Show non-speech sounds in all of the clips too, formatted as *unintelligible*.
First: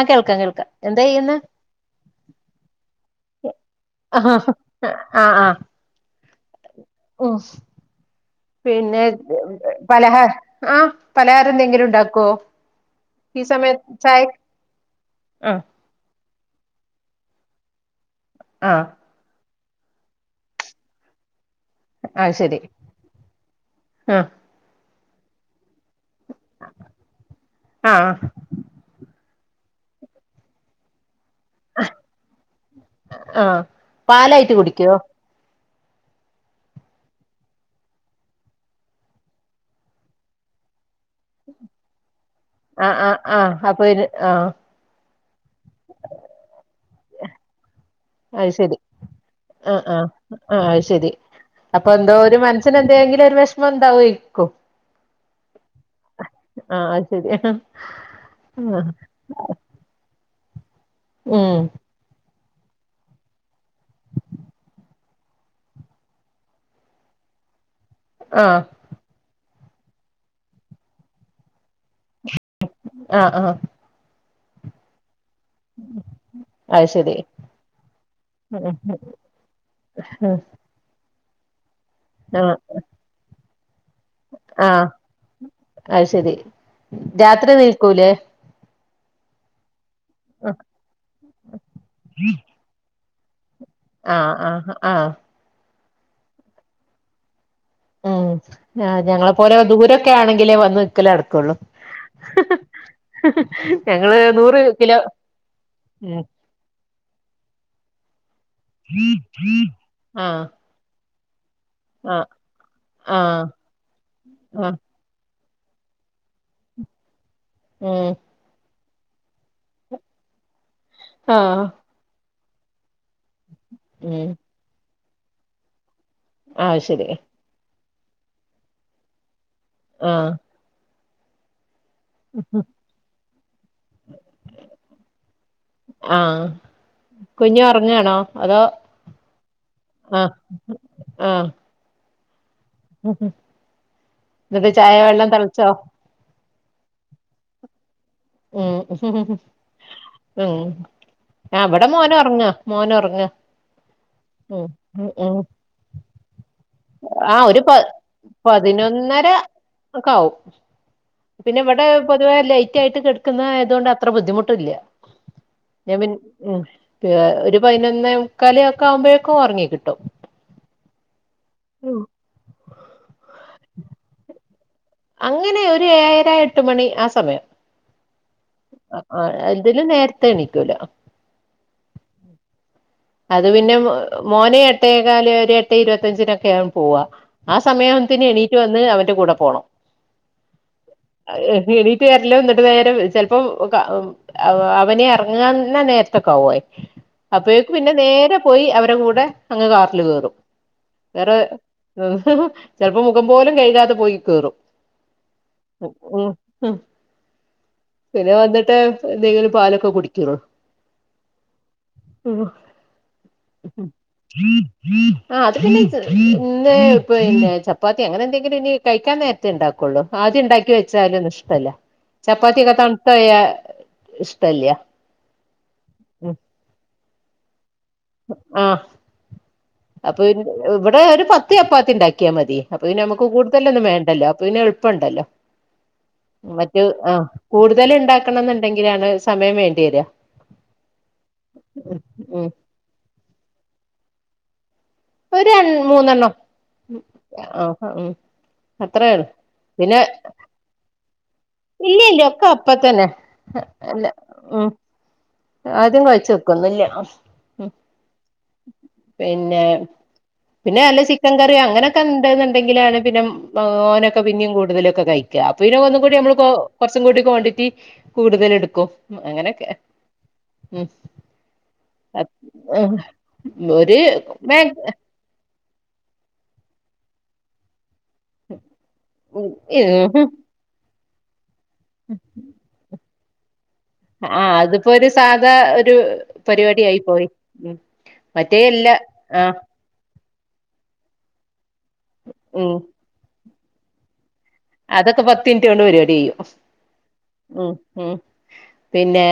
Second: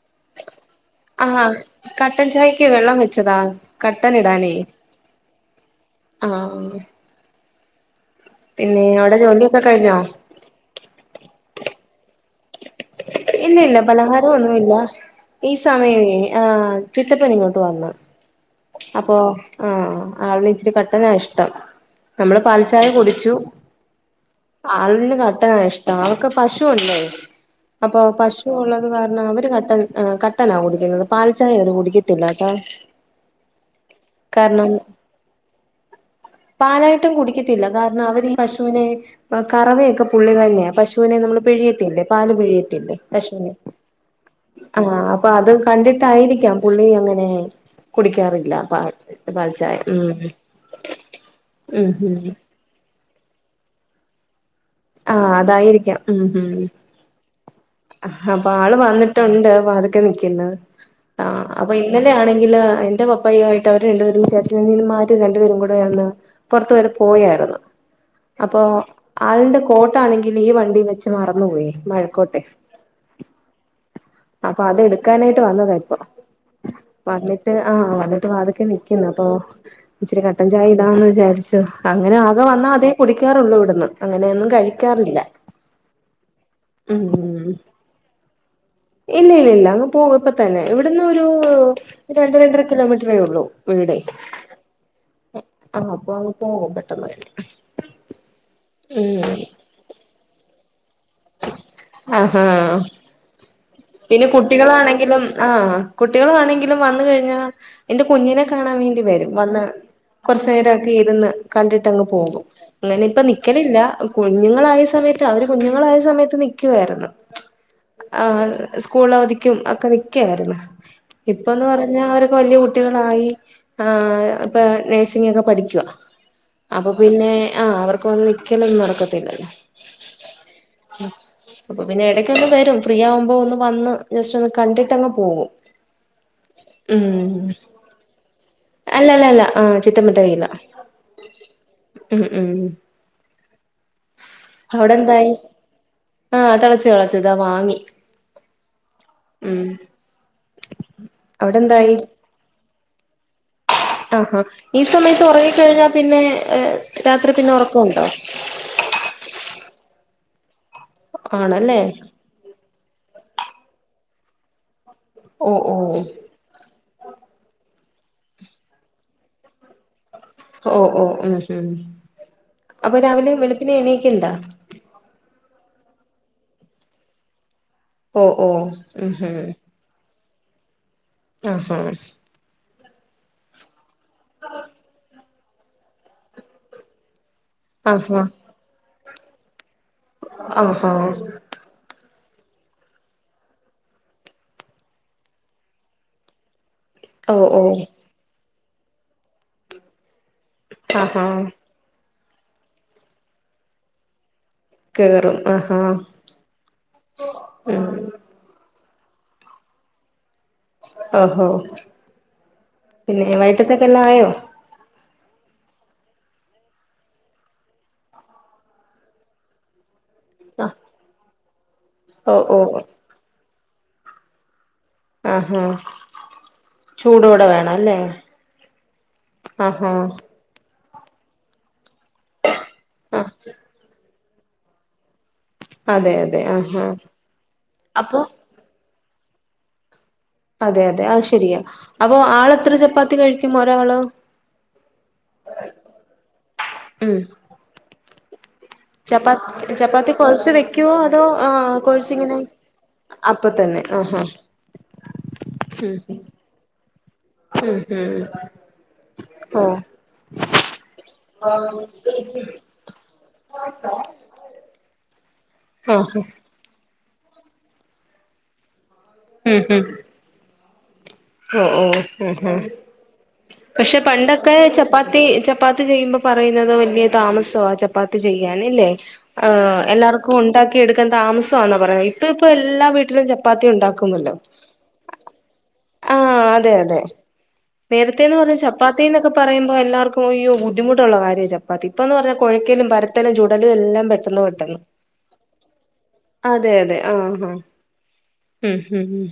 അ കേൾക്ക കേൾക്കാം എന്താ ആ ചെയ്യുന്നെ കട്ടൻ ചായക്ക് വെള്ളം വെച്ചതാ കട്ടൻ ആഹ് ഇടാനേ ആഹ് ആഹ് ആഹ് ഉം പിന്നെ അവിടെ ജോലിയൊക്കെ കഴിഞ്ഞോ പലഹ ആഹ പലഹാര എന്തെങ്കിലും ഉണ്ടാക്കോ? ഇല്ല ഇല്ല പലഹാരം ഒന്നും ഇല്ല ഈ ആഹ് സമയമേ ആ് ചിത്തപ്പൻ ഇങ്ങോട്ട് വന്ന ആഹ് അപ്പൊ അപ്പൊ ആ ആളിന ഇച്ചിരി കട്ടനാ ഇഷ്ടം അത് നമ്മള് ശരി പാൽച്ചായ കുടിച്ചു. ആഹ് ആളന് കട്ടന ഇഷ്ടം അവൾക്ക് പശുവല്ലേ അപ്പൊ ആഹ് പശു ഉള്ളത് കാരണം അവര് കട്ടൻ കട്ടനാ കുടിക്കുന്നത് പാൽചായ കുടിക്കത്തില്ലട്ടോ ആഹ് പാലായിട്ട് കാരണം കുടിക്കുവോ പാലായിട്ടം കുടിക്കത്തില്ല കാരണം അവർ പശുവിനെ കറവിയൊക്കെ പുള്ളി തന്നെയാണ് പശു അശവിനെ നമ്മള് പിഴിയത്തില്ലേ പാല് ആഹ് പിഴിയത്തില്ലേ ആഹ് പശവിനെ ആഹ് അപ്പൊ ഇത് ആഹ് ആഹ അപ്പൊ അത് കണ്ടിട്ടായിരിക്കാം പുള്ളി അങ്ങനെ കുടിക്കാറില്ല പാ പാൽച്ചായ ഉം ആഹ ശെരി അപ്പൊ ഉം ഉം എന്തോ ഒരു മനസ്സിന് എന്തെങ്കിലും ഒരു വിഷമം എന്താവോ ഇക്കും ആഹ അതായിരിക്കാം ഉം ഉം ആഹ് അത് ശരി അപ്പൊ ആള് വന്നിട്ടുണ്ട് അതക്കെ നിക്കുന്നത് ആ ഉം അപ്പൊ ഇന്നലൊണെങ്കില് എന്റെ പപ്പയായിട്ട അവര് രണ്ടുപേരും ചേർച്ച മാര് രണ്ടുപേരും കൂടെ ആന്ന് പുറത്ത വരെ പോയായിരുന്നു ആഹ് അപ്പൊ ആളിന്റെ കോട്ട ആണെങ്കിൽ ഈ വണ്ടി വെച്ച് മറന്നു പോോയി മഴക്കോട്ടെ ആഹ് ആഹ അപ്പൊ അത് എടുക്കാനായിട്ട് വന്നത ഇപ്പൊ. അത് ശരി വന്നിട്ട് ആഹ് വന്നിട്ട് വാതിക്ക നൽിക്കുന്നു അപ്പൊ ഇച്ചിരി കട്ടൻ ചായ എന്താന്ന് വിചാരിച്ചു അങ്ങനെ ആകെ വന്നാ അതേ കുടിക്കാറുള്ളൂ ഇവിടുന്ന് അങ്ങനെയൊന്നും ആഹ കഴിക്കാറില്ല അ ശരി ഉം രാത്രി നിൽക്കൂലേ ഇല്ല ഇല്ല ഇല്ല അങ്ങ് പോകപ്പോ തന്നെ ഇവിടന്ന് ഒരു രണ്ട രണ്ടര കിലോമീറ്ററേ ഉള്ളൂ വീടെ ആഹ് ആഹ് ആഹ് ആഹ അപ്പൊ അങ്ങ് പോകൻ പെട്ടെന്ന്യി ഉം ആ് ഞങ്ങളെ പോലെ ദൂരൊക്കെ ആണെങ്കിലേ വന്ന് നിൽക്കലേ നടക്കുള്ളൂ ആഹ ഞങ്ങള് പിന്നെ നൂറ് കിലോ കുട്ടികളാണെങ്കിലും ആഹ ഉം കുട്ടികളാണെങ്കിലും വന്ന കഴിഞ്ഞാൽ എന്റെ കുഞ്ഞിനെ കാണാൻ വേണ്ടി വരും വന്ന് ആഹ് കുറച്ചു നേരംക്കെ ഇരുന്ന് കണ്ടിട്ട് അങ്ങ് ആഹ് പോകും അങ്ങനെ ഇപ്പ ആഹ് നിക്കലില്ല ആഹ് കുഞ്ഞുങ്ങളായ സമയത്ത് അവര് കുഞ്ഞുങ്ങളായ സമയം സമയത്ത് നിൽക്കു മായിരുന്നു. ഉം സ്കൂള അവധിക്കും ഒക്കെ നിക്കായിരുന്നു ഇപ്പൊന്ന് ആഹ് പറഞ്ഞാ അവരൊക്കെ വല്യ കുട്ടികളായി ആ ഉം ഇപ്പൊ നഴ്സിംഗ ഒക്കെ പഠിക്കുവ ആഹ് അപ്പൊ ശരി പിന്നെ ആ അവർക്ക് വന്ന് നിക്ക കേലത് നടക്കത്തില്ല ആഹ ഉ അപ്പൊ പിന്നെ ഇടയ്ക്ക ഒന്ന് വരും ഫ്രീ ആവുമ്പോ ഒന്ന് വന്ന് ജസ്റ്റ് ഒന്ന് കണ്ടിട്ട്ങ്ങ് പോകും. ആഹ കുഞ്ഉറങ്ങാണോ? അല്ല അല്ല അല്ല ആഹ ചിറ്റമ്പറ്റ ആഹ് കയ്യില ഉ ഉ ഉം ഹം അവിടെ എന്തായി തെളച്ചോ ആഹ് തിളച്ചു ളച്ചു ഇതാ വാങ്ങി ഉം ഉ ഉം ഉം ഞ അവിടെ മോന ഉറങ്ങാ മോനു ഉറങ്ങ ആഹാ ഈ സമയത്ത് ഉറ കഴിഞ്ഞാൽ പിന്നെ രാത്രി ആ പിന്നെ ഒരു പ ഉറക്കമുണ്ടോ പതിനൊന്നര ഒക്കെ ആാവും പിന്നെ ആണല്ലേ ഇവിടെ പൊതുവേ ലൈറ്റ് ആയിട്ട് കിടക്കുന്നായതുകൊണ്ട് അത്ര ബുദ്ധിമുട്ടില്ല. ഓ ഓ ഞമൻ ഉ പി ഒരു പതിനൊന്നേക്കാല ഒക്കെ ആവുമ്പോഴേക്കും ഉറങ്ങി കിട്ടും. ഓ ഓ ഉ ഉ അപ്പൊ രാവിലെ വെളുപ്പിനെ എണൊക്കെ എണ്ടാ അങ്ങനെ ഒരു ഏഴരാഎട്ട് മണി ആ സമയം ഓ ഓ ഉം ആ ഉം ഇതിന് നേരത്തെ എണിക്കൂ ലൊ ആഹാ അത് പിന്നെ മോനെ എട്ടേകാല് എട്ടേ ഇരുപത്തയഞ്ചിനൊക്കെൻ പോവാ ആ സമയാം ആഹാ മ്പത്തിന് എണീറ്റ് വന്ന് അവൻന്റെ കൂടെ പോണം ആഹാ എണീറ്റ് വരലും എന്നിട്ട് നേരം ചിലപ്പോം കാ അവനെ ഇറങ്ങാന്നാ നേരത്തെക്ക വായേ ഓ ഓ അപ്പോഴേക്കും പിന്നെ നേരെ പോയി അവരെ കൂടെ അങ്ങ് കാറില് കേയറും ആഹാ വേറെ ഉം ചെൽപ്പോ മുഖം പോലും കഴ്കാതെ പോയി കേറും കേറും ആഹാ *unintelligible* ഉം പിന്നെ വന്നിട്ട് എന്തെങ്കിലും പാലൊക്കെ കുടിക്കുള്ളൂ ഓഹോ ഓ പിന്നെ വൈകിട്ടത്തേക്കെല്ലാം ആയോ ആ അത് പിന്നെ ഇന്നെ ചപ്പാത്തി അങ്ങനെ എന്തെങ്കിലും ഇനി കഴിക്കാൻ നേരത്തെ ഉണ്ടാക്കുള്ളൂ ആദ്യ ആ ഉണ്ടാക്കി വെച്ചാല് ഒന്നും ഇഷ്ടമല്ല ഓ ഓ ചപ്പാത്തി ഒക്കെ തണുത്ത് പോയാല് ഇഷ്ടല്ല ആഹാ ചൂ ടോടെ വേണം അല്ലേ ആഹ ആഹാ അപ്പൊ ഇവിടെ ഒരു പത്ത് ചപ്പാത്തി ഉണ്ടാക്കിയാ മതി അപ്പൊ ആ നമുക്ക് കൂടുതലൊന്നും വേണ്ടല്ലോ അപ്പം എളുപ്പംണ്ടല്ലോ അതെ അതെ മറ്റു ആഹാ ആഹ കൂടുതൽ അപ്പൊ ഉണ്ടാക്കണം എന്നുണ്ടെങ്കിലാണ് സമയം വേണ്ടി വരിക അതെ അതെ അത് ശെരിയാ അപ്പൊ ഉം ആൾത്ര ചപ്പാത്തി കഴിക്കും ഒരാള് ഒരു രൺ മൂന്നെണ്ണം ഉം ആഹ് ഉ ചപ്പാത്തി ചപ്പാത്തി കൊഴച്ച് വെക്കുവോ അതോ ആ ഇല്ല ഇല്ല കൊഴച്ചിങ്ങനെ ഒക്കെ അപ്പ തന്നെ അപ്പൊ തന്നെ അല്ല ആഹഹ ഉം ആദ്യം കുഴിച്ച് വെക്കുന്നുല്ല ഉം ഹും പിന്നെ. പിന്നെ നല്ല ചിക്കൻ കറി അങ്ങനെയൊക്കെ ഉണ്ട് ന്നിണ്ടങ്കിലാണ് പിന്നെ ഓനൊക്കെ. പിന്നെയും കൂടുതല് ഒക്കെ കഴിക്ക അപ്പൊ ഒന്നും കൂടി ആഹ് നമ്മള് കുറച്ചും കൂടി ക്വാണ്ടിറ്റി കൂടുതല് എടുക്കും. ഉ അങ്ങനെയൊക്കെ ഉം ഓ ഓ ഉം ഉം ഒരു പക്ഷെ പണ്ടൊക്കെ ചപ്പാത്തി. ചപ്പാത്തി ചപ്പാത്തി തീരുമ്പോൾ പറയുന്നത് വല്യയ താമസമാ. ചപ്പാത്തിചെയ്യൻ ഇല്ലേ എല്ലാവർക്കും ഒണ്ടാക്കി എടുക്കാൻ താമസ. ന്നാ പറയാ ഇപ്പ ഇപ്പൊ എല്ലാ വീട്ടിലും ചപ്പാത്തി ഒണ്ടാക്കും. ആ അതിപ്പോ ഒരു സാധാ ഒരു ആഹ് അതെ പരിപാടി ആയി അതെ പോയി നേരത്തെന്ന് പറയുമ്പോ മറ്റേ എല്ലാ ചപ്പാത്തി എന്നൊക്കെ ആഹ് പറയുമ്പോ എല്ലർക്കും യോ ബുദ്ധിമുട്ടുള്ളള്ള കാര്യ ചപ്പ. പ്പാത്തി ഇപ്പന്ന് പറഞ്ഞ ഉം കൊഴക്കലും പരത്തലും ചുടലും എല്ലാം പെട്ടെന്ന് പെട്ടെന്ന്. അതൊക്കെ പത്ത് മിനിറ്റ് കൊണ്ട് പരിപാടി കയ്യും. അതെ അതെ ആഹ് ആഹ് ഉ ഉ ഉം ഉം പിന്നെ ഉം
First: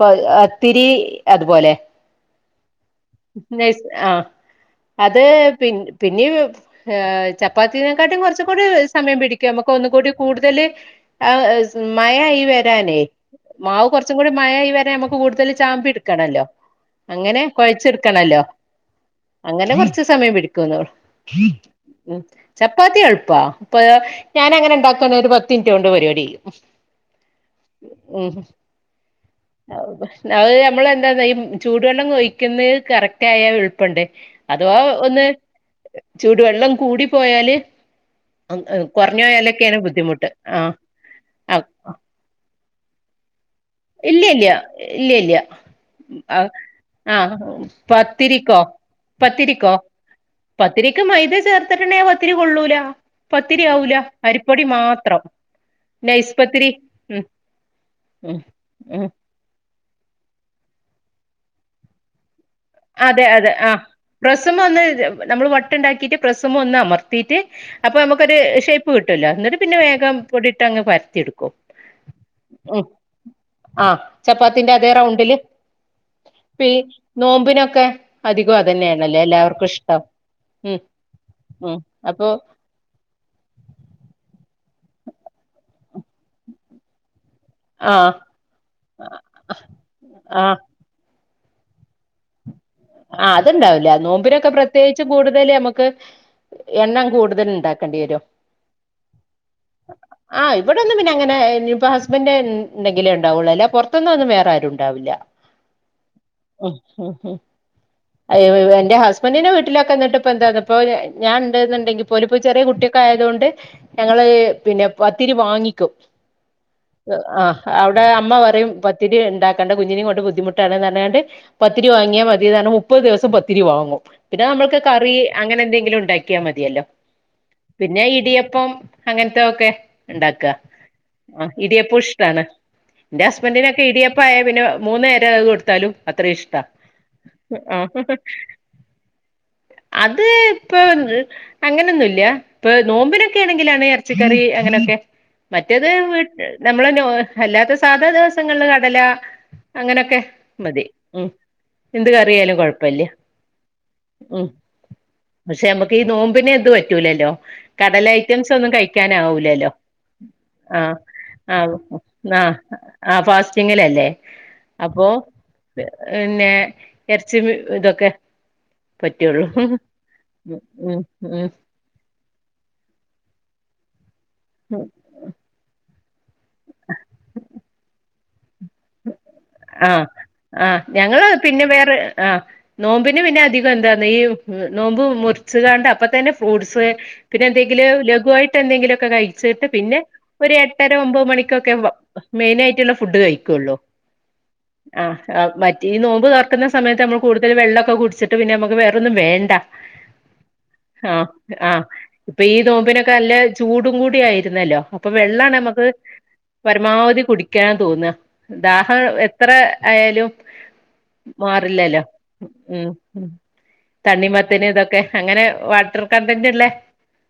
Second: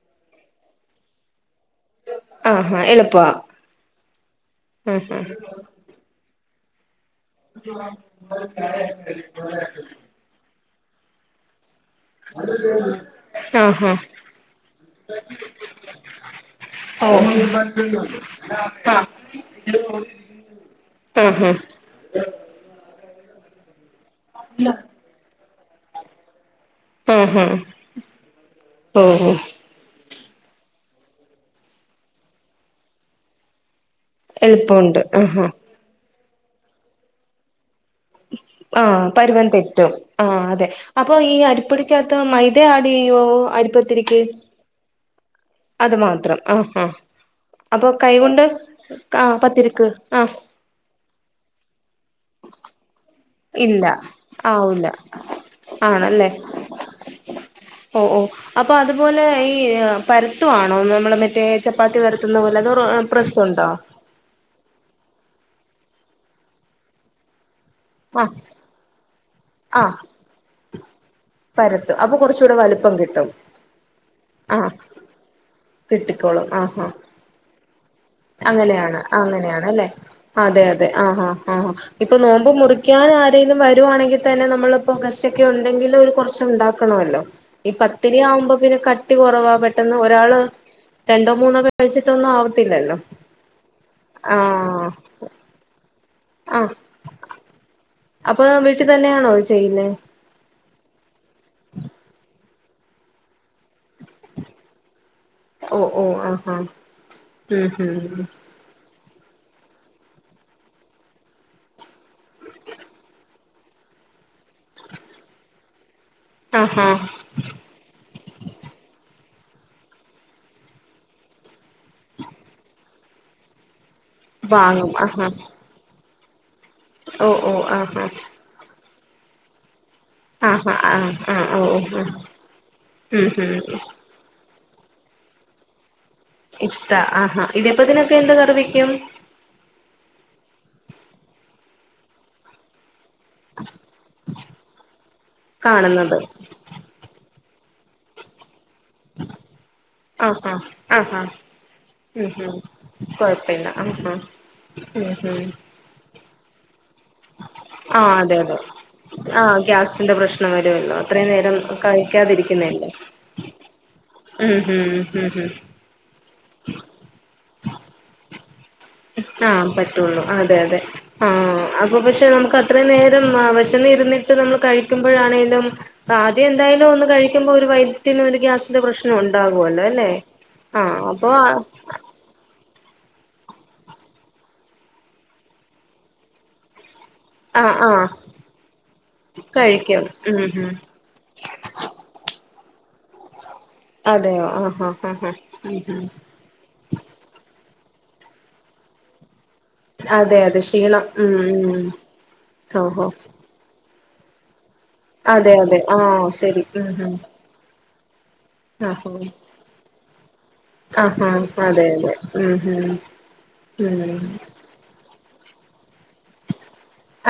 പത്തിരി അതുപോലെ ആഹാ എളുപ്പ നൈ സ് ആ അത് പി പിന്നെ ഏ ചപ്പാത്തിനെക്കാട്ടിലും കുറച്ചും കൂടി സമയം പിടിക്കും നമുക്ക് ഒന്നുകൂടി കൂടുതൽ ആ സ് മയായി വരാനേ മാവ് ആഹ് കുറച്ചും കൂടി മയ ആയി വരാന് നമുക്ക് കൂടുതൽ ചാമ്പി ടുക്കണല്ലോ. ഓ ണല്ലോ അങ്ങനെ കൊറച്ച് സമയം പിടിക്കുംന്നോള്ളു. ആഹ് ചപ്പാത്തി എളുപ്പ അപ്പൊ ഞാന ങ്ങനെ ഇണ്ടാക്കാണേൽ ഒരു പത്ത് മിനിറ്റോ ണ്ട് പരിപാടി് കയും. ആഹ് ആഹ് ഉം ഓഹ് അത് നമ്മളെന്താ ഈ ചൂടുവെള്ളം ഒഴിക്കുന്നത് കറക്റ്റ് ആയ എളുപ്പണ്ട്. അഥവാ എളുപ്പമുണ്ട് ഒന്ന് ആഹ് ചൂടുവെള്ളം കൂടി പോയാല്. അം ഏ ആഹ് പരുവം കുർഞ്ഞോയാലൊക്കെയാണ് തെറ്റും ബുദ്ധിമുട്ട് അതെ ആഹ് അപ്പൊ ഈ ആഹ് അരിപ്പടിക്കാത്ത് മൈദ ആഡ് ചെയ്യോ അരിപ്പൊ ഇല്ല ഇല്ലയ ഇല്ല ഇല്ല. ആഹ് ആഹ് അപ്പൊ കൈകൊണ്ട് പത്തിരിക്കോ ആഹ് പത്തിരിക്കോ? പത്തിരിക്ക് ആഹ് പത്തിരക്ക് മൈത ചേർ ത്ത്ട്ട്ണ്ടേ പത്തിരി കൊള്ളൂല ഇല്ല പത്തിരിയാവൂല അരിപ്പൊടി ആവൂല മാത്രം. ആണല്ലേ നൈസ് പത്തിരി ഉം ഓ ഓ ഉം അപ്പ ഉം അതുപോലെ ഈ പരത്തുവാണോ നമ്മള് മറ്റേ ചപ്പാത്തി പരത്തുന്ന പോലെ അതോ അതെ അതെ പ്രസ്സുണ്ടോ ആഹ് പ്രസ് മെ ഒന്ന് നമ്മൾ വട്ടുണ്ടാക്കിട്ട് പ്രസ് മെ ഒന്ന് അമർത്തിയിട്ട് അപ്പൊ ആ നമുക്കൊരു ഷേപ് പ്പ് കിട്ടല്ലോ എന്നിട്ട് പിന്നെ ആ വേഗം പൊടിട്ട് അങ്ങ് പരത്തിയെടുക്കും പരത്തും അപ്പൊ കുറച്ചുകൂടെ ഉം വലുപ്പം കിട്ടും ആഹ് ആ ചപ്പാത്തിന്റെ അതേ റൗണ്ടില്. കിട്ടിക്കോളും ഇപ്പ ആഹ് ഈ ആഹ് നോമ്പിനൊക്കെ. അധികം അങ്ങനെയാണ് അതന്നെയാണല്ലേ എല്ലാവർക്കും അങ്ങനെയണല്ലേ ഇഷ്ടം അതെ ഉം അതെ ആഹാ ആ ഉം ഇപ്പൊ അപ്പൊ നോമ്പ് മുറി ക്കാന് ആരെങ്കിലും വരുവാണെങ്കിൽ തന്നെ നമ്മളിപ്പോ ഗസ്റ്റ് ഒക്കെ ഉണ്ടെങ്കില് ഒരു കുറച്ച് ഉണ്ടാക്കണല്ലോ? ഈ ആ പത്തിരി ആവുമ്പോ പിന്നെ കട്ടി കുറവാ പെട്ടെന്ന് ഒരാള്. ആ രണ്ടോ മൂന്നോ കഴിച്ചിട്ടൊന്നും ആവത്തില്ലല്ലോ? ആഹ് അത്ണ്ടാവില്ല നോമ്പിനൊക്കെ ആഹ് പ്രത്യേകിച്ചു കൂടുതല് ഞമക്ക്. ആഹ് എണ്ണം കൂടുതല്ണ്ടാക് അപ്പൊ വീട്ടിൽ തന്നെയാണോ ചെയ്യുന്നേ? ആഹ് ഇവിടൊന്നും പിന്നെ അങ്ങനെ ഇനി ഇപ്പോ ഹസ്ബൻഡ്. ഇണ്ടെങ്കിലേ ഉണ്ടാവുള്ളൂ അല്ലാതെ പുറത്ത് ന്നൊന്നും വേറെ ആരുണ്ടാവില്ല. ഓ ഓ ആഹ് ആഹ് ഉം ഹും എന്റെ ഹസ്ബൻഡറിനെ വീട്ടിലൊക്കെ എന്നിട്ട് ഇപ്പൊ എന്താ ഇപ്പ ഞാൻ ഇണ്ട് നിണ്ടങ്കിൽ പോലപ്പോ ചെറിയ കുട്ടിയൊക്കെ ആയതുകൊണ്ട്. ഞങ്ങള് പിന്നെ പത്തിരി വാങ്ങിക്കും. ആഹാ ആഹ് അവിടെ അമ്മ പറയും പത്തിരി ഇണ്ടാക്കണ്ട കുഞ്ഞിനേം കൊണ്ട് ബുദ്ധിമുട്ടാണ്ന്ന് പർഞ്ഞ്ങ്ങാണ്ട് പത്തിരി വാങ്ങിയാ മത് മുപ്പത് ദിവസം പത്തിരി വാങ്ങും. പിന്നെ നമ്മൾക്ക് വാങ്ങും കറി ആഹാ അങ്ങനെ എന്തെങ്കിലും ഉണ്ടാക്കിയാൽ മതിയല്ലോ. ഓ ഓ ആഹാ പിന്നെ ഇടിയപ്പം അങ്ങനത്ത ഒക്കെ ഇണ്ടാക്ക. ആഹാ ആഹ് ഓ ഓ ഉം ഇടിയപ്പോ ഇഷ്ടാണ്. എന്റെ ഉം ഹസ്ബൻഡിനൊക്കെ ഇടിയപ് പ്പായ പിന്നെ മൂന്നു നേരം അത് കൊടുത്താലും അത്രയും ഇഷ്ട. ട്ടാ ആഹാ ഇടിയപ്പതിനൊക്കെ എന്താ കറി വെക്കും. അത്പ്പൊ അങ്ങനൊന്നുല്ല ഇപ്പൊ നോമ്പിനെ ക്കെയാണെങ്കിലാണ് ഇറച്ചിക്കറി അങ്ങനൊക്കെ മറ്റേത് കാണുന്നത് വീട് നമ്മള് നോ അല്ലാതേസ് സാധാ ദിവസങ്ങളില് കടല അങ്ങനെയൊക്കെ ആഹാ മതി. ആഹാ ഉം എന്ത് ഉം കറിയാലും ഉം കൊഴപ്പില്ല. കൊഴപ്പില്ല ആഹാ ഉം ഉം ഉം പക്ഷെ നമുക് ക്കീ നോമ്പിനെ ഇത്‌വറ്റ റ്റുലല്ലോ ആഹ് അതെ കടലഐറ്റംസ് അതെ ഒന്നും ആഹ് കഴിക്കാനാവൂലല്ലോ ഗ്യാസിന്റെ പ്രശ്നം ആഹ് വരുവല്ലോ അത്രയും നേരം ആഹ് ആഹ് കഴിക്കാതിരിക്കുന്നല്ലേ ആഹ് ഫാസ്റ്റിങ്ങിലല്ലേ ഉം ഉം അപ്പോ ഉം ഉം പിന്നെ ഇറച്ചി മീ ഇതൊക്കെ പറ്റുള്ളൂ ആഹ് പറ്റുള്ളൂ. അതെ അതെ ഉം ഉം ആഹ് അപ്പൊ പക്ഷെ നമുക്കത് ത്രേ നേരംആ വെഷന്നിരുന്നിട്ട് നമ്മൾ ഉം കഴിക്കുമ്പോഴാണേലും ആദ്യം എന്തായാലും ഒന്ന് കഴിക്കുമ്പോ ഒരു വൈറ്റിന് ഒര് ഗ്യാസിന്റെ പ്രശ് ശ്നം ആഹ് ഉണ്ടാവുല്ലോല്ലേ ആഹ് ഞങ്ങള് അപ്പൊ പിന്നെ വേറെ ആഹ് നോമ്പിന് പിന്നെ അധികം എന്താന്ന് ഈ നോമ്പ് മുറിച്ചുകാണ്ട് അപ്പ തന്നെ ഫ്രൂട്സ് പിന്നെ ആഹ് എന്തെങ്കിലും ആഹ് ലഘുവായിട്ട് എന്തെങ്കിലുമൊക്കെ കഴിച്ചിട്ട് പിന്നെ കഴിക്കും ഉം ഒരു ഉം എട്ടര ഒമ്പത് മണി *unintelligible* മെയിനയിട്ടുള്ള ഫുഡ് കഴിക്കുള്ളൂ. അതെയോ ആഹ് ആ ആഹ് മറ്റേ ഈ നോമ്പ് തുറക്കുന്ന സമയത്ത് നമ്മൾ കൂടുതൽ വെള്ളക്കെ കുടിച്ചിട്ട് പിന്നെ നമ്മുക്ക് വേറൊന്നും വേണ്ട. അതെ അതെ ക്ഷീണം ആഹ് ഉം ആഹ് ഉം ഇപ്പൊ ഈ ഓഹോ നോമ്പിനൊക്കെ നല്ല ചൂടും കുടി ആയിരുന്നല്ലോ അപ്പൊ അതെ വെള്ളാണ് അതെ നമുക്ക് ആഹ് ശരി ഉം ഉം പരമാവധി കുടി കുട്ടിക്കാൻ തോന്ന ദാഹം ആഹ് എത്ര ആയാലും. ആഹ് ആഹ് അതെ മാറില്ലല്ലോ അതെ ഉം ഉം തണ്ണിമത്തന് ഇതൊക്കെ അങ്ങനെ വാട്ടർ കണ്ടന്റള്ള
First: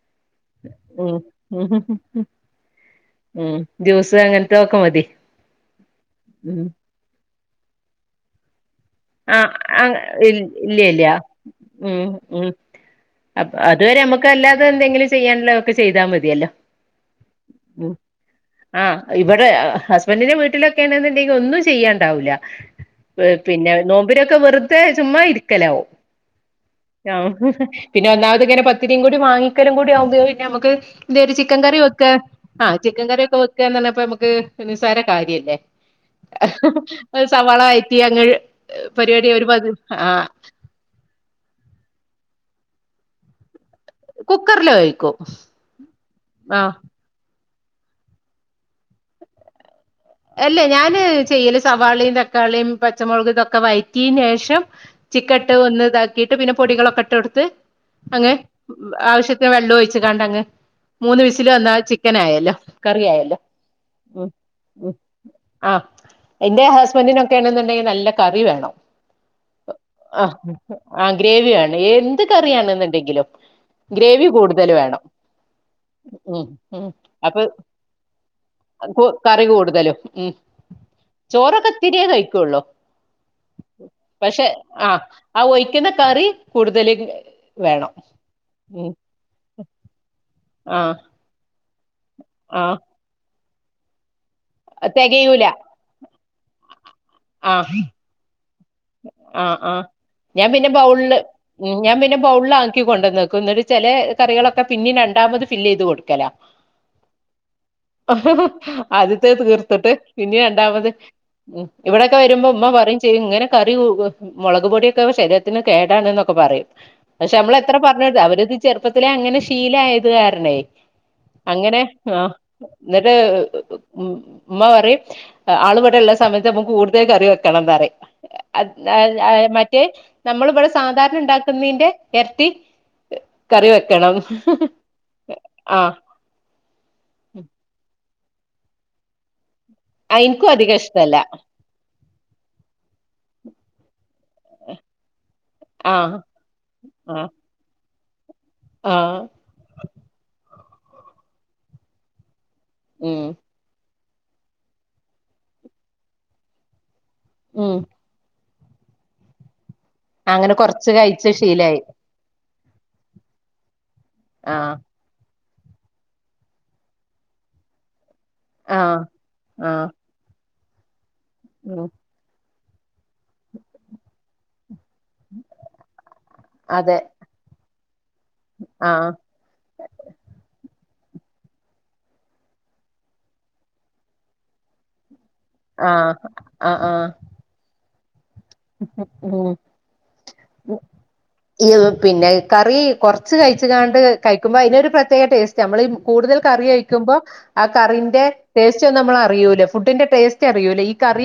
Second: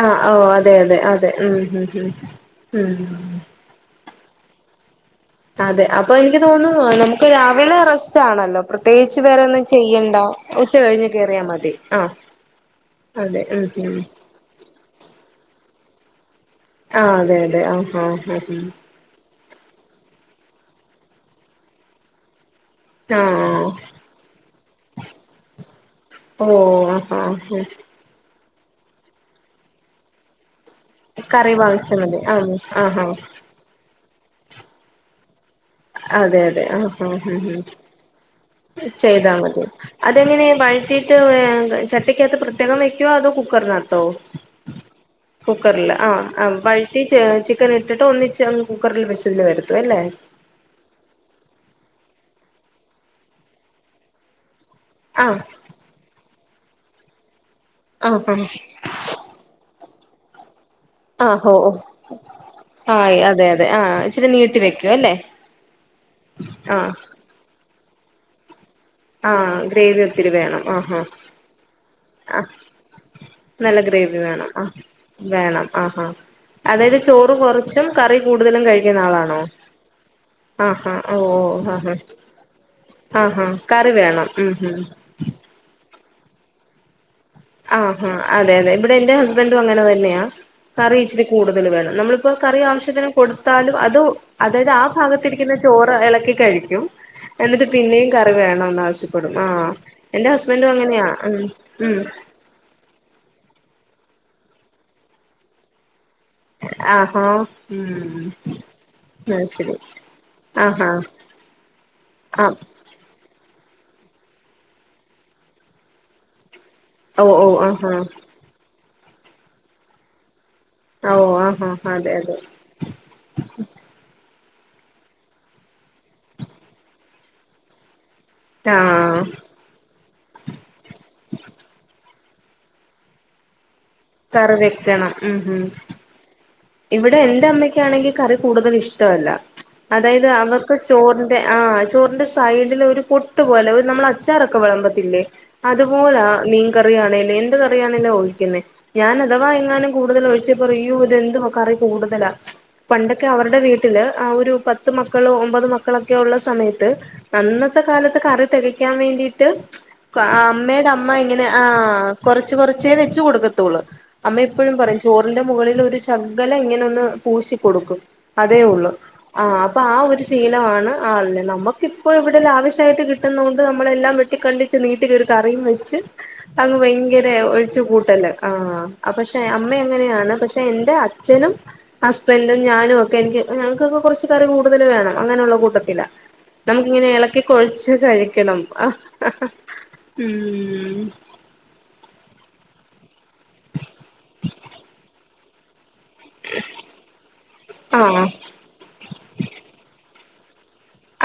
ആഹ് ഓ അതെ അതെ ഉം അതെ ഉം ഉം ഉം ജ്യൂസ് അങ്ങനത്തെക്കെ മതി. അതെ അപ്പൊ എനിക്ക് ഉം തോന്നുന്നു നമുക്ക് രാവിലെ റസ്റ്റ് ആണല്ലോ. പ്രത്യേകിച്ച് വേറെ ഒന്നും ആഹ് ചെയ്യണ്ട ഉച്ച ഇല്ല ഇല്ല കഴിഞ്ഞ് കേറിയ മതി. ഉം ആഹ് ഉം അതെ ഉം ഉം അതുവരെ നമുക്ക് അല്ലാതെ എന്തെങ്കിലും ചെയ്യാനൊള്ളക്കെ ചെയ്താൽ മതിയല്ലോ. ആഹ് അതെ അതെ ആഹ് ഉം ഹ ആഹ് ആഹ് ഇവിടെ ഹസ്ബൻഡിന്റെ വീട്ടിലൊക്കെയ ആണെന്നുണ്ടെങ്കിൽ ഒന്നും ചെയ്യാണ്ടാവില്ല. ആഹ് ആഹ് നോമ്പിനെക്കെ വെറുത ചുമ്മാ ഇരിക്കലാവും. ഓ ആഹാ പിന്നെ ഒന്നാമത് ഇങ്ങനെ പത്തിരിയും കൂടെ വാങ്ങിക്കലുകുടി ആകുമ്പോൾ പിന്നെ നമുക്ക് എന്ത ഒരു ചിക്കൻ കറി വാങ്ങിച്ചാ വെക്ക മതി ആഹ് ചിക്കൻ ആഹാ കറി ഒക്കെ വെക്കന്ന് പറഞ്ഞപ്പോ നമുക്ക് നിസ്സാര കാര്യല്ലേ. അതെ അതെ ആഹ് ഒരു ആഹ് സവാള ഉം വയറ്റിങ്ങ് പരിപാടി ഒരു പതി ആ *unintelligible* കത്തിയിട്ട് ചട്ടിക്കകത്ത് പ്രത്യേകം വയ്ക്കുവോ അത് കുക്കറിലക- ത്തോ കുക്കറില് വേവിക്കും കുക്കറില് ആഹ് ആ വഴ റ്റി ചിക്കൻ ഇട്ടിട്ട് ഒന്നിച്ച് കുക്കറിൽ വിസലെ വരുത്തു അല്ലേ. അല്ലേ ഞാന് ചെയ്യല് സവാളിയും, തക്കാളിയും, പച്ചമുളക് ഇതൊക്കെ വയറ്റിന് ശേഷം ആ ചിക്കൻ ഇട്ട് ഒന്ന് ഇതാക്കിട്ട് പിന്നെ പൊടികളൊക്കെ ഇട്ട് കൊടുത്ത് ആ അങ്ങനെ ആ ആവശ്യത്തിന് വെള്ളം ഒഴിച്ച്ക്കാണ്ട് അങ്ങ് മൂന്ന് ആ വിസിൽ ഓ വന്നാൽ ചിക്കനായല്ലോ കറി ആയല്ലോ. തെ ആഹ് ഇച്ചിരി ഉം നീട്ടി ഉം വെക്കും അല്ലേ ആഹ് എന്റെ ആ ഹസ്ബൻഡിനൊക്കേ ആണെന്നുണ്ടെങ്കിൽ നല്ല കറി വേണം. ആഹ് ഗ്രേവി ഒത്തിരി ആഹ് വേണം ആഹ് ആഹ് ഗ്രേവി വേണം എന്ത് കറിയാണ്ന്ന് ഉണ്ടെങ്കിലും. നല്ല ഗ്രേവി വേണം ആഹ് വേണം ആഹ് ആഹ് ഉം ഉം അതായത് ചോറ് അപ്പൊ കുറച്ചും കറി കൂടുതലും കഴിക്കുന്ന ആളാണോ. കറി കൂടുതലും ഉം ആഹ് ആഹ് ഓ ചോറൊക്കെ ആഹ് ഇത്തിരിയേ കഴിക്കുള്ളൂ ആഹ് ആഹ് കറി വേണം പക്ഷെ ഉഹും ആഹ് ആ ഒഴിക്കുന്ന കറി കൂടുതലേ ആഹ് ആഹ് അതെ അതെ ഇവിടെ എന്റെ ഹസ്ബൻഡും അങ്ങനെ തന്നെയാ. ആഹ് കറി ഇച്ചിരി കൂടുതൽ വേണം നമ്മളിപ്പോ കറി ആഹ് ആവശ്യത്തിന് കൊടുത്താലും അതു അതായത് ആ തികയൂല ഭാഗത്തിരിക്കുന്ന ചോറ് ഇളക്കി കഴിക്കും. എന്നിട്ട് ആഹ് പിന്നെയും കറി വേണന്ന് ആവശ്യപ്പെടും ആഹ് എന്റെ ഞാൻ പിന്നെ ഹസ്ബൻഡും അങ്ങനെയാ ബൗളില് ഉം. ഉം ഞാൻ പിന്നെ ബൗളിൽ ആക്കി കൊണ്ടന്നക്കും എന്നിട്ട് ചില കറികളൊക്കെ പിന്നെയും രണ്ടാമത് ഫില് ചെയ്ത് കൊടുക്കല. ആഹാ ഉം ആദ്യത്തേത് അത് ശരി തീർത്തിട്ട് പിന്നെ രണ്ടാമത് ആഹാ ഉം ഇവിടൊക്കെ വരുമ്പോ ആഹ് ഉമ്മ പറയും ചെയ്യും ഇങ്ങനെ കറി മുളക് പൊടിയൊക്കെ ശരീരത്തിന് കേടാണ് എന്നൊക്കെ പറയും. ഓ പക്ഷെ ഓ നമ്മൾ എത്ര ആഹാ പറഞ്ഞ അവരത് ചെറുപ്പത്തിലെ അങ്ങനെ ശീലയത് കാരണേ ഓ ആഹാ അങ്ങനെ അതെ ആഹ് അതെ എന്നിട്ട് ഉം ഉമ്മ പറയും ആൾ ഇവിടെ ഉള്ള സമയ തിനൊപ്പം കൂടുതൽ കറി വെക്കണന്നറിയും ആഹ് മറ്റേത് നമ്മളിവിടെ സാധാരണ ഉണ്ടാക്കുന്നതിന്റെ ഇരട്ടി കറി വെക്കണം കറി വെക്കണം ഉം ഉം ആഹ് ഇവിടെ എന്റെ അമ്മക്കാണെങ്കിൽ കറി കൂടുതൽ ഇഷ്ടവല്ല അതായത് എനിക്കും അവർക്ക് അധികം ഇഷ്ടല്ല ചോറിന്റെ ആഹ് ചോറിന്റെ സൈഡില് ഒരു പൊട്ട് പോലെ നമ്മൾ അ അച്ചാറൊക്കെ വിളമ്പത്തില്ലേ ആഹ് അതുപോലെ ആഹ് മീൻകറിയാണേല് എൻ ന്ത് കറിയാണേലും ഒഴിക്കുന്നെ ഞാൻ ആഹ് അഥവാ എങ്ങാനും കൂടുതൽ ഒഴിച്ച പറിയും അയ്യോ ഇതെന്തുമ കറി കൂടുതലാ ഉം പണ്ടൊക്കെ അവരുടെ വീട്ടി ട്ടില് ആ ഒരു പത്ത് മക്കളോ ഒമ്പത് മക്കളൊക്കെ ഉള്ള സമയത്ത് ഉം അന്നത്തെ കാലത്ത് കറി തെകക്കാൻ വേണ്ടീട്ട് അങ്ങനെ അമ്മേടെ കൊറച്ച് അമ്മ കഴിച്ച ഇങ്ങനെ ശീലായി ആഹ് കൊറച്ച് കൊറച്ചേ വെച്ച് കൊടുക്കത്തുള്ളൂ അമ്മ ഇപ്പോഴും ആഹ് പറയും ചോറിന്റെ മുകളിൽ ഒരു ശകലം ഇങ്ങനെ ഒന്ന് പൂശി കൊടുക്കും അതേ ഒള്ളു ആഹ് ആഹ് അപ്പൊ ആ ഒരു ശീലമാണ് ആൾടെ നമ്മുക്ക് ഉം ഇ ഇപ്പോ ഇവിടെ ലാവശ്യമായിട്ട് കിട്ടുന്ന കൊണ്ട് നമ്മളെല്ലാം വെട്ടികണ്ട് ച്ച് നീട്ടി ഒരു കറിയും വെച്ച് അങ്ങ് അതെ ഭയങ്കര ഒഴിച്ചു കൂട്ടല്ലേ ആഹ് അപ്പൊ പക്ഷെ അമ്മ അങ്ങനെയാണ് പക്ഷെ എന്റെ അച്ഛനും ഹസ്ബൻഡും ഞാനും ഒക്കെ എനിക്ക് ഞങ്ങൾക്കൊക്കെ കുറച്ച് കറി കൂതൽ വേണം അങ്ങനെയുള്ള കൂട്ട ട്ടത്തില ആഹ് ആഹ് നമുക്ക് ഇങ്ങനെ ആഹ് ഇളക്കി ഇളക്കി കൊഴച്ച് കഴിക്കണം ഹ്ഹ് ഹ്ഹ് ഉം ഉം ഈ പിന്നെ കറി കൊറച്ച് കഴിച്ചിങ്ങാണ്ട് കഴിക്കുമ്പോ അതിനൊരു പ്രത്യേക ടേസ്റ്റാ നമ്മൾ കൂടുതൽ കറി കഴിക്കുമ്പോ ആ കറിന്റെ ആഹ് ടേസ്റ്റ് ഒന്നും നമ്മളറിയൂല ഫുഡിന്റെ ടേസ്റ്റ് അറിയൂല ഈ കറി